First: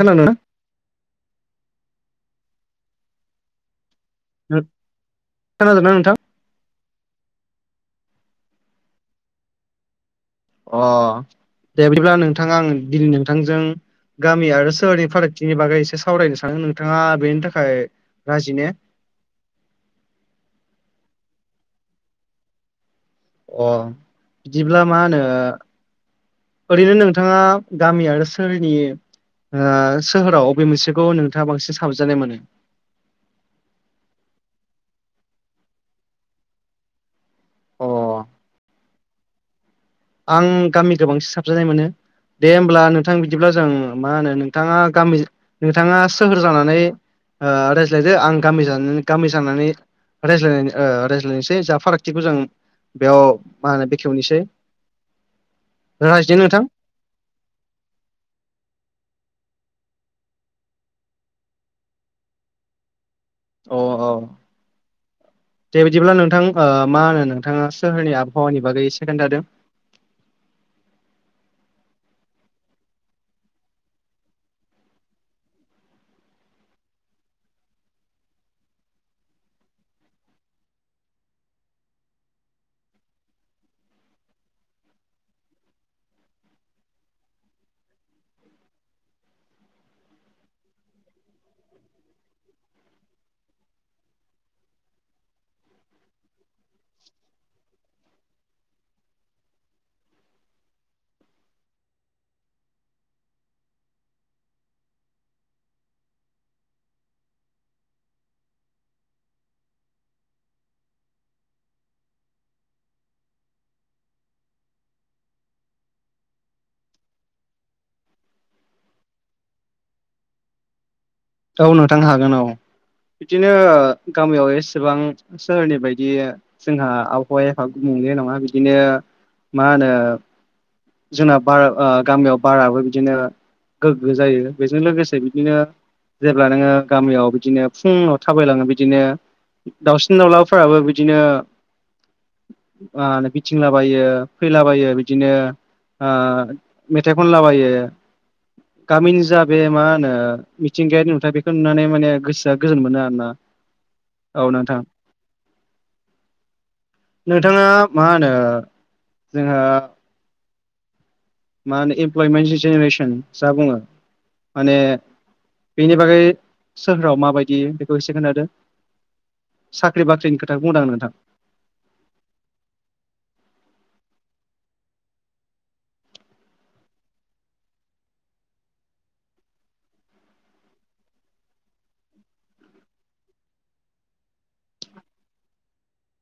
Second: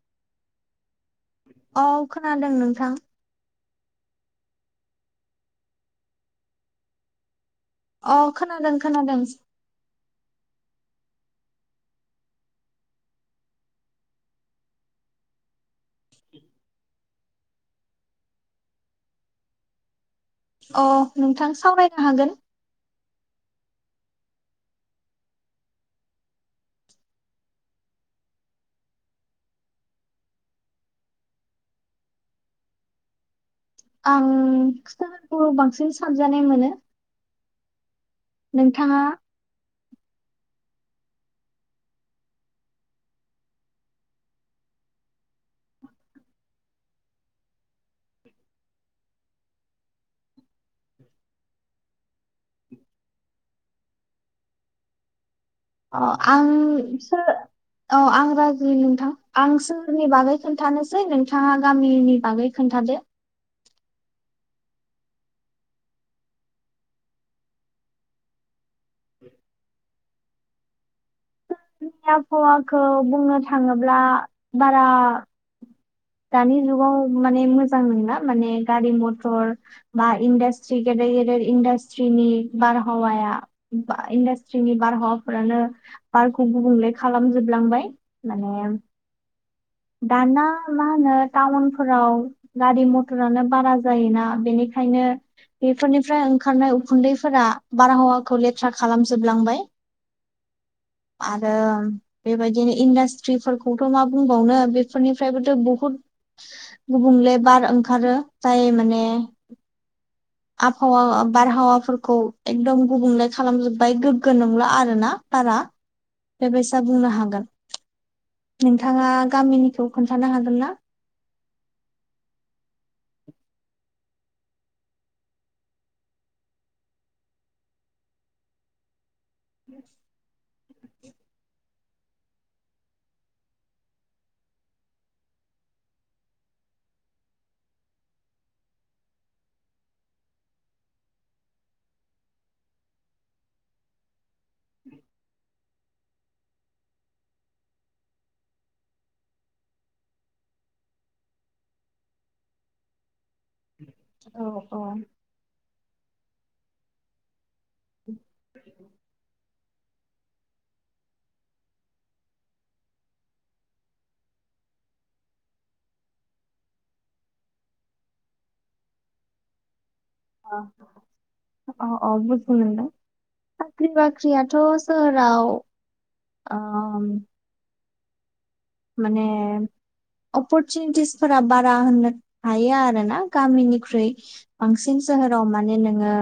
खानादों नोंथां? औ खोनादों नोंथां। खोनादोंना नोंथां? अ खोनादों खोनादों। अ दे बिदिब्ला नोंथाङा आं दिनै नोंथांजों गामि आरो सोहोरनि फारागथिनि बागै एसे सावरायनो सानो नोंथाङा बेनि थाखाय राजि ने? अ नोंथां सावरायनो हागोन। अ बिदिब्ला मा होनो ओरैनो नोंथाङा गामि आरो सोहोरनि ओ सोहोराव बबे मोनसेखौ नोंथाङा बांसिन साबजानाय मोनो? आं खिथाफोरखौ बांसिन सानजानाय मोनो अ नोंथाङा आं गामि गोबांसिन साबजानाय मोनो। दे होमब्ला नोंथां बिदिब्ला जों मा होनो नोंथाङा गामि नोंथाङा सोहोर जानानै ओ रायज्लायदो आं गामि जानानै गामि जानानै रायज्लाय रायज्लायनोसै जा फारागथिखौ जों बेयाव मा होनो बेखेवनोसै। अ रायज्लायदो आं नोंथां बिसोर औ आं राजु नोंथां आं सोहोरनि बागै खोन्थानोसै नोंथाङा गामिनि बागै खोन्थादो। अ औ दे बिदिब्ला नोंथां ओ मा होनो नोंथाङा सोहोरनि आबहावानि बागै एसे खोन्थादो। सोहोरनि आहवाखौ बुंनो थाङोब्ला बारा दानि जुगाव माने मोजां नङला माने गारि मथर बा इन्डास्ट्रि गेदेर गेदेर इन्डास्ट्रिनि बारहावाया इन्डास्ट्रिनि बारहावाफोरानो बारखौ गुबुंले खालामजोबलांबाय माने दाना मा होनो टाउनफोराव गारि मथरानो बारा जायोना बेनिखायनो बेफोरनिफ्राय ओंखारनाय उखुन्दैफोरा बारहावाखौ लेथ्रा खालामजोबलांबाय। [inaudible] आरो बेबायदिनो इन्डास्ट्रिफोरखौथ' मा बुंबावनो बेफोरनिफ्रायबोथ' बहुद गुबुंले बार ओंखारो जाय माने आबहावा बारहावाफोरखौ एकदम गुबुंले खालामजोब्बाय गोग्गो नंला आरोना बारा। बेबायसा बुंनो हागोन नोंथाङा गामिनिखौ खोन्थानो हागोन ना। औ नोंथांनो हागोन औ बिदिनो गामियाव एसेबां सोरनि बायदि जोंहा आबहावाया एफा गुबुंले नङा बिदिनो मा होनो जोंना बार ओ गामियाव बाराबो बिदिनो गोग्गो जायो बेजों लोगोसे बिदिनो जेब्ला नोङो गामियाव बिदिनो फुङाव थाबायलाङो बिदिनो दाउसिन दाउलाफोराबो बिदिनो ओ बिरथिंलाबायो फैलाबायो बिदिनो ओ मेथाइ खनलाबायो गामिनि जा बे मा होनो मिथिंगायारि नुथाय बेखौ नुनानै माने गोसोआ गोजोन मोनो आरो ना। औ औ नोंथाङा मा होनो जोंङो मा होनो इमप्लयमेन्टनि जेनेरेसन जा बुङो माने बेनि बागै सोहोराव माबायदि बेखौ एसे खोनथादो। साख्रि बाख्रिनि खोथाखौ बुंदों आं नोंथां अ औ बुजि मोनदों साख्रि बाख्रियाथ' सोहोराव अ माने अपरचुनिटिसफोरा बारा होननो हायो आरो ना गामिनिख्रुइ बांसिन सोहोराव माने नोङो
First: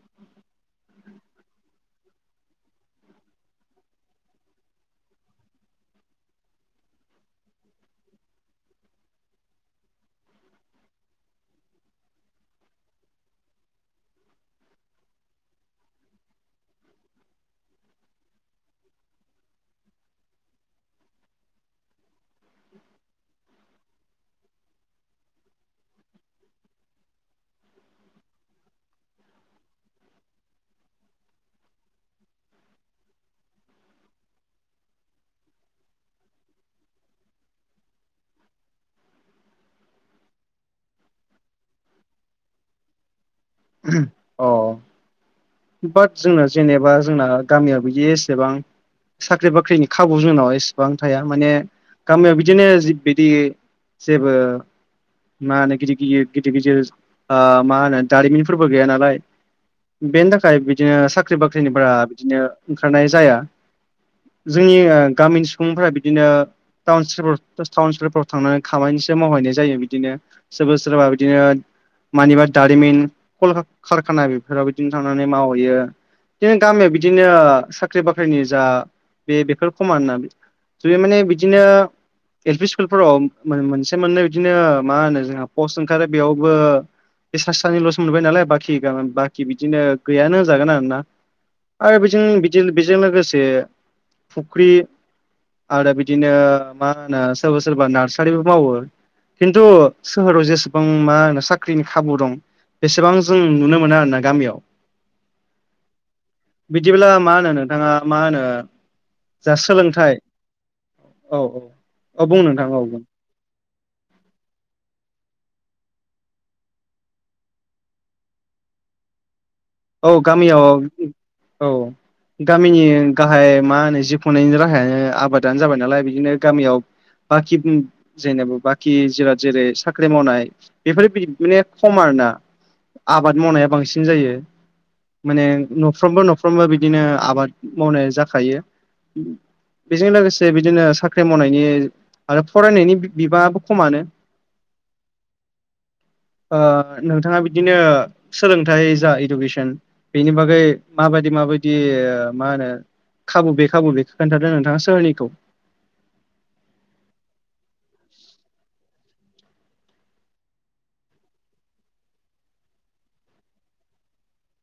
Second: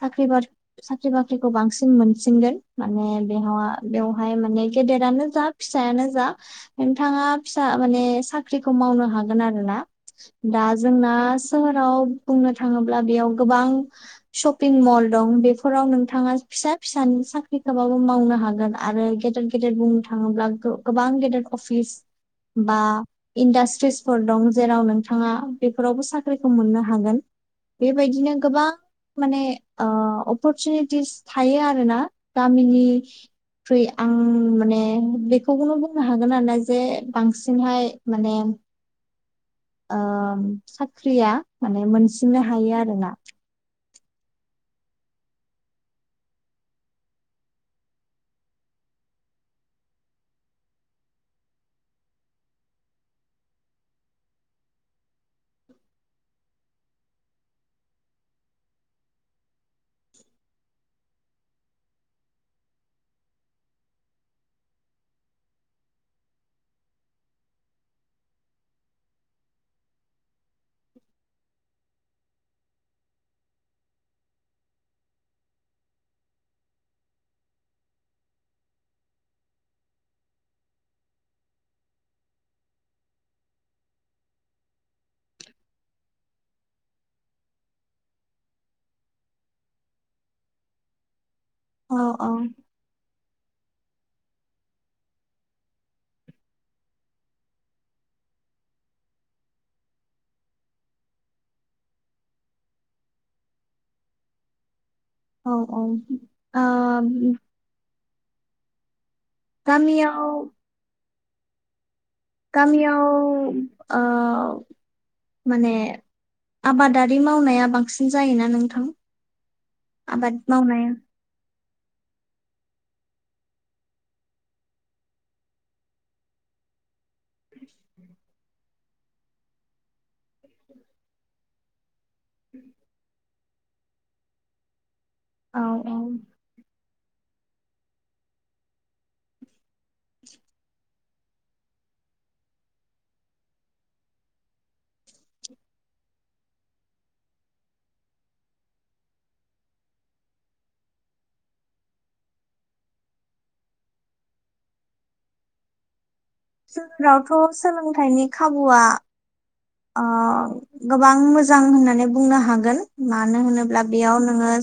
साख्रि बा साख्रि बाख्रिखौ बांसिन मोनसिनगोन माने बे नङा बेवहाय माने गेदेरानो जा फिसायानो जा नोंथाङा फिसा माने साख्रिखौ मावनो हागोन आरोना। दा जोंना सोहोराव बुंनो थाङोब्ला बेयाव गोबां शपिं मल दं बेफोराव नोंथाङा फिसा फिसानि साख्रिखौबाबो मावनो हागोन आरो गेदेर गेदेर बुंनो थाङोब्ला गोबां गेदेर अफिस बा इडास्ट्रिस फोर दं जेराव नोंथाङा बेफोरावबो साख्रिखौ मोननो हागोन बेबायदिनो गोबां माने ओ अपरसुनिटिस थायो आरो ना गामिनि ख्र‌इ आं माने बेखौनो बुंनो हा गोन आरोना जे बांसिनहाय माने ओ साख्रिया माने मोनसिननो हायो आरोना। अ बाट जोंना जेनेबा जोंना गामियाव बिदि एसेबां साख्रि बाख्रिनि खाबु जोंनाव एसेबां थाया माने गामियाव बिदिनो जिबायदि जेबो मा होनो गिदिर गिदिर गिदिर गिदिर ओ मा होनो दारिमिनफोरबो गैया नालाय बेनि थाखाय बिदिनो साख्रि बाख्रिनिफोरा बिदिनो ओंखारनाय जाया। जोंनि गामिनि सुबुंफोरा बिदिनो टाउन स्लाव टाउन स्पलफ्राव थांनानै खामानिसो मावहैनाय जायो बिदिनो सोरबा सोरबा बिदिनो मानिबा दारिमिन कारखाना बेफोराव बिदिनो थां नानै मावहैयो। बिदिनो गामियाव बिदिनो साख्रि बाख्रिनि जा बे बेफोर खमाना जुये माने बिदिनो एल पि स्कुलफोराव मोनसे मोननै बिदिनो मा होनो जोंहा पस्ट ओंखारो बेयावबो बेसा सानैल'सो मोनबाय नालाय बाखि गोन बाखि बिदिनो गैयानोजागोन आरोना औ आरो बेजों औ बिदि बेजों लोगोसे फुख्रि आरो बिदिनो मा होनो सोरबा सोरबा नार्सारिबो मावो खिन्थु सोहोराव जेसेबां मा होनो साख्रिनि खाबु दं बेसेबां जों नुनो मोनो आर ना गामियाव औ औ बिदिब्ला मा होनो नोंथाङा मा होनो जा सोलोंथाइ गामियाव औ औ बुं नोंथां औ बुं गामियाव ओ माने आबादारि मावनाया बांसिन जायोना नोंथां? औ आबाद गामियाव मावनाया औ गामिनि गाहाय मा होनो जि खुंनायनि राहायानो आबादानो जाबाय नालाय बिदिनो गामियाव बाखि जेनेबा बाखि जिराद जेरै साख्रि मावनाय बेफोरदि माने खम आरोना आबाद मावनाया बांसिन जायो। माने औ औ न'फ्रोमबो न'फ्रोमबो बिदिनो आबाद मावनाय जाखायो बेजों लोगोसे बिदिनो साख्रि मावनायनि आरो फरायनायनि बिबाङाबो खमानो [inaudible] नोंथाङा बिदिनो सोलोंथाइ जा इडुकेसन बेनि बागै माबायदि माबायदि ओ मा होनो खाबु बे खाबु बे खोन्थादो नोंथाङा सोरनिखौ जोंनावथ' सोलोंथाइनि खाबुआ आ गोबां मोजां होननानै बुंनो हागोन मानो होनोब्ला बेयाव नोङो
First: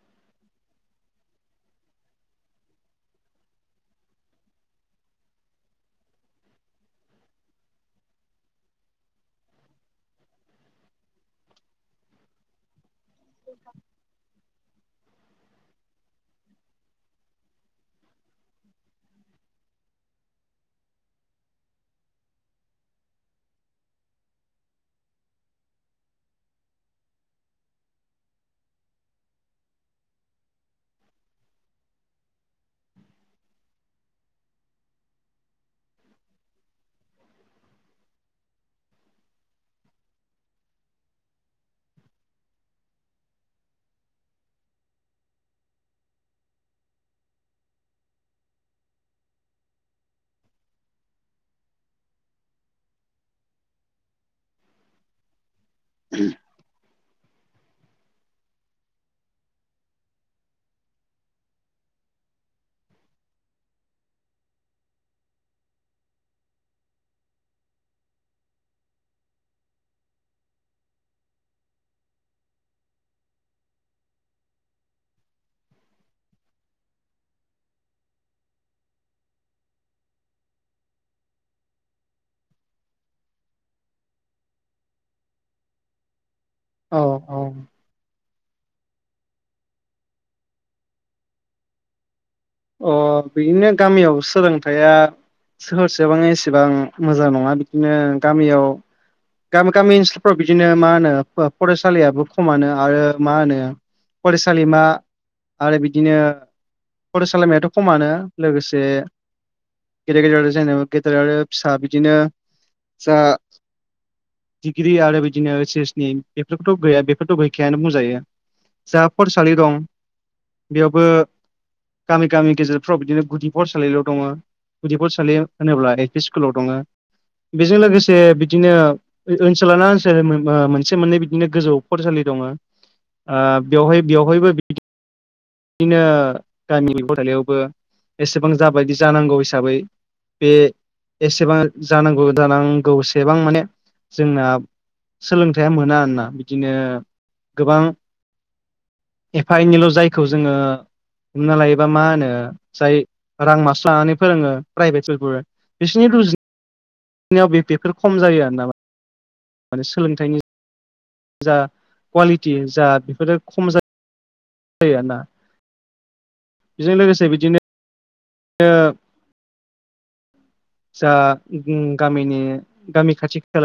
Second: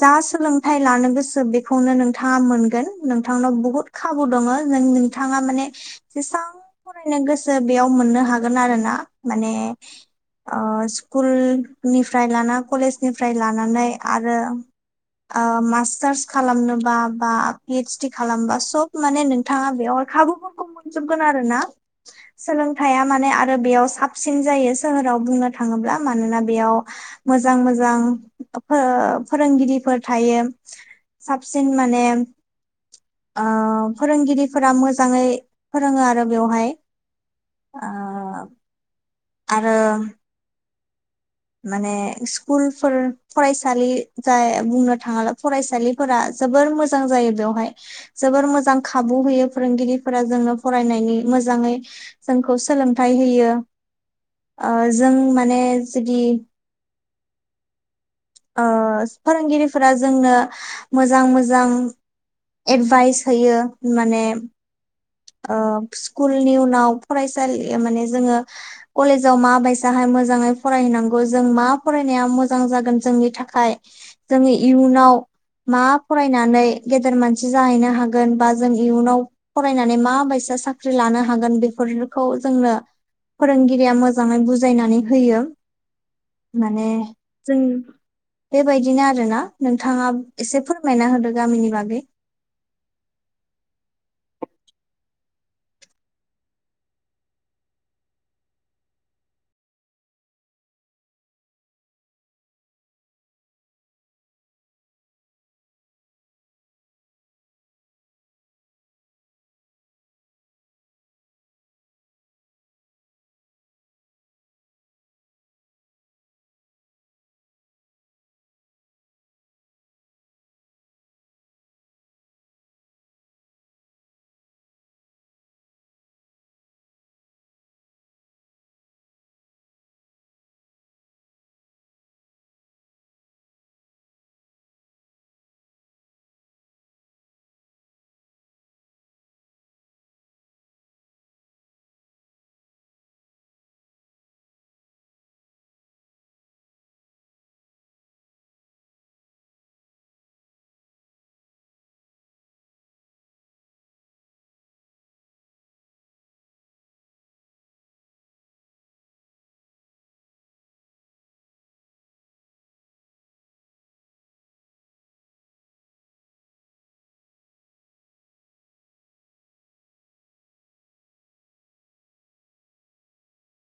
जा सोलोंथाइ लानो गोसो बेखौनो नोंथाङा मोनगोन नोंथांनाव बुहुत खाबु दङ जों नोंथाङा माने जेसेबां फरायनो गोसो बेयाव मोननो हागोन आरो ना माने स्कुलनिफ्राय लाना कलेजनिफ्राय लानानै आरो मास्टार्स खालामनोबा बा पि एइस डि खालामबा सब माने नोंथाङा बेयावर खाबु मोनजोबगोन आरोोना सोलोंथाइया माने आरो बेयाव सा साबसिन जायो सोहोराव बुंनो थाङोब्ला मानोना बेयाव मोजां मोजां फोरोंगिरिफोर थायो साबसिन माने फोरोंगिरिफोरा मोजाङै फोरोङो आरो बेवहाय अ आरो माने स्कुलफोर फरायसालि जाय बुंनो थाङा्ला फरायसालि फोर जोबोर मोजां जायो बेवहाय जोबोर मोजां खाबु होयो फोरोंगिरिफोरा जोंनो फरायनायनि मोजाङै जोंखौ सोलोंथाइ होयो जों माने जुदि फोरोंगिरिफोरा जोंनो मोजां मोजां एडभाइस होयो माने स्कुलनि उनाव फरायसालि माने जोङो कलेजाव माबायसाहाय मोजाङै फरायहैनांगौ जों मा फरायनाया मोजां जागोन जोंनि थाखाय जोंनि इयुनाव मा फरायनानै गेदेर मानसि जाहैनो हागोन बा जों इयुनाव फरानायनानै माबायदि साख्रि लानो हागोन। बेफोरखौ जोंनो फोरोंगिरिया मोजाङै बुजायनानै होयो। माने- औ औ जों बेबायदिनो आरोना नोंथाङा एसे फोरमायना होदो गामिनि बागै अ बिदिनो गामियाव सोलोंथाइया एसेबां मोजां नङा बिदिनो गामियाव गामि -गामि ओनसोलफ्राव बिदिनो मा होनो फरायसालियाबो खमानो आरो मा होनो फरायसालिमा आरो बिदिनो - फरायसालिमायाथ' खमानो लोगोसे गेदेर गेदेर आरो जेबाना गेदेर आरो फिसा बिदिनो जा- दिडिग्रि आरो बिदिनो ओइस एस नि बेफोरखौथ' गैया बेफोरथ' गैखायानो बुंजायो। जा फरायसालि दं बेयावबो गामि गामि गेजेरफ्राव बिदिनो गुदि फरायसालिल' दङ। गुदि फरायसालि होनोब्ला एल पि स्कुलाव दङ बेजों लोगोसे बिदिनो ओनसोलाना ओनसोल मोनसे मोननै बिदिनो गोजौ फरायसालि दङ। ओ बेवहाय बेवहायबो बिदि बिदिनो- गामिनि फरायलयावबो एसेबां जाबायदि जानांगौ हिसाबै बे एसेबां जानांगौ जानांगौसेबां माने जोंना- सोलोंथाइया मोना आरोना बिदिनो गोबां एफा एनैल' जायखौ जोङो हमना लायोबा मा होनो जाय रां मास्स लानानै फोरोङो प्राइभेट स्कुलफोर बिसोरनि रुजिनायनायाव बे बेफोर खम जायो आरो माने। माने सोलोंथाइनि जा कुवालिटि जा बेफोरो खम जायो। जायो आरो ना बेजों लोगोसे बिदिनो। ओ जा गामिनि गामि खाथि खालानि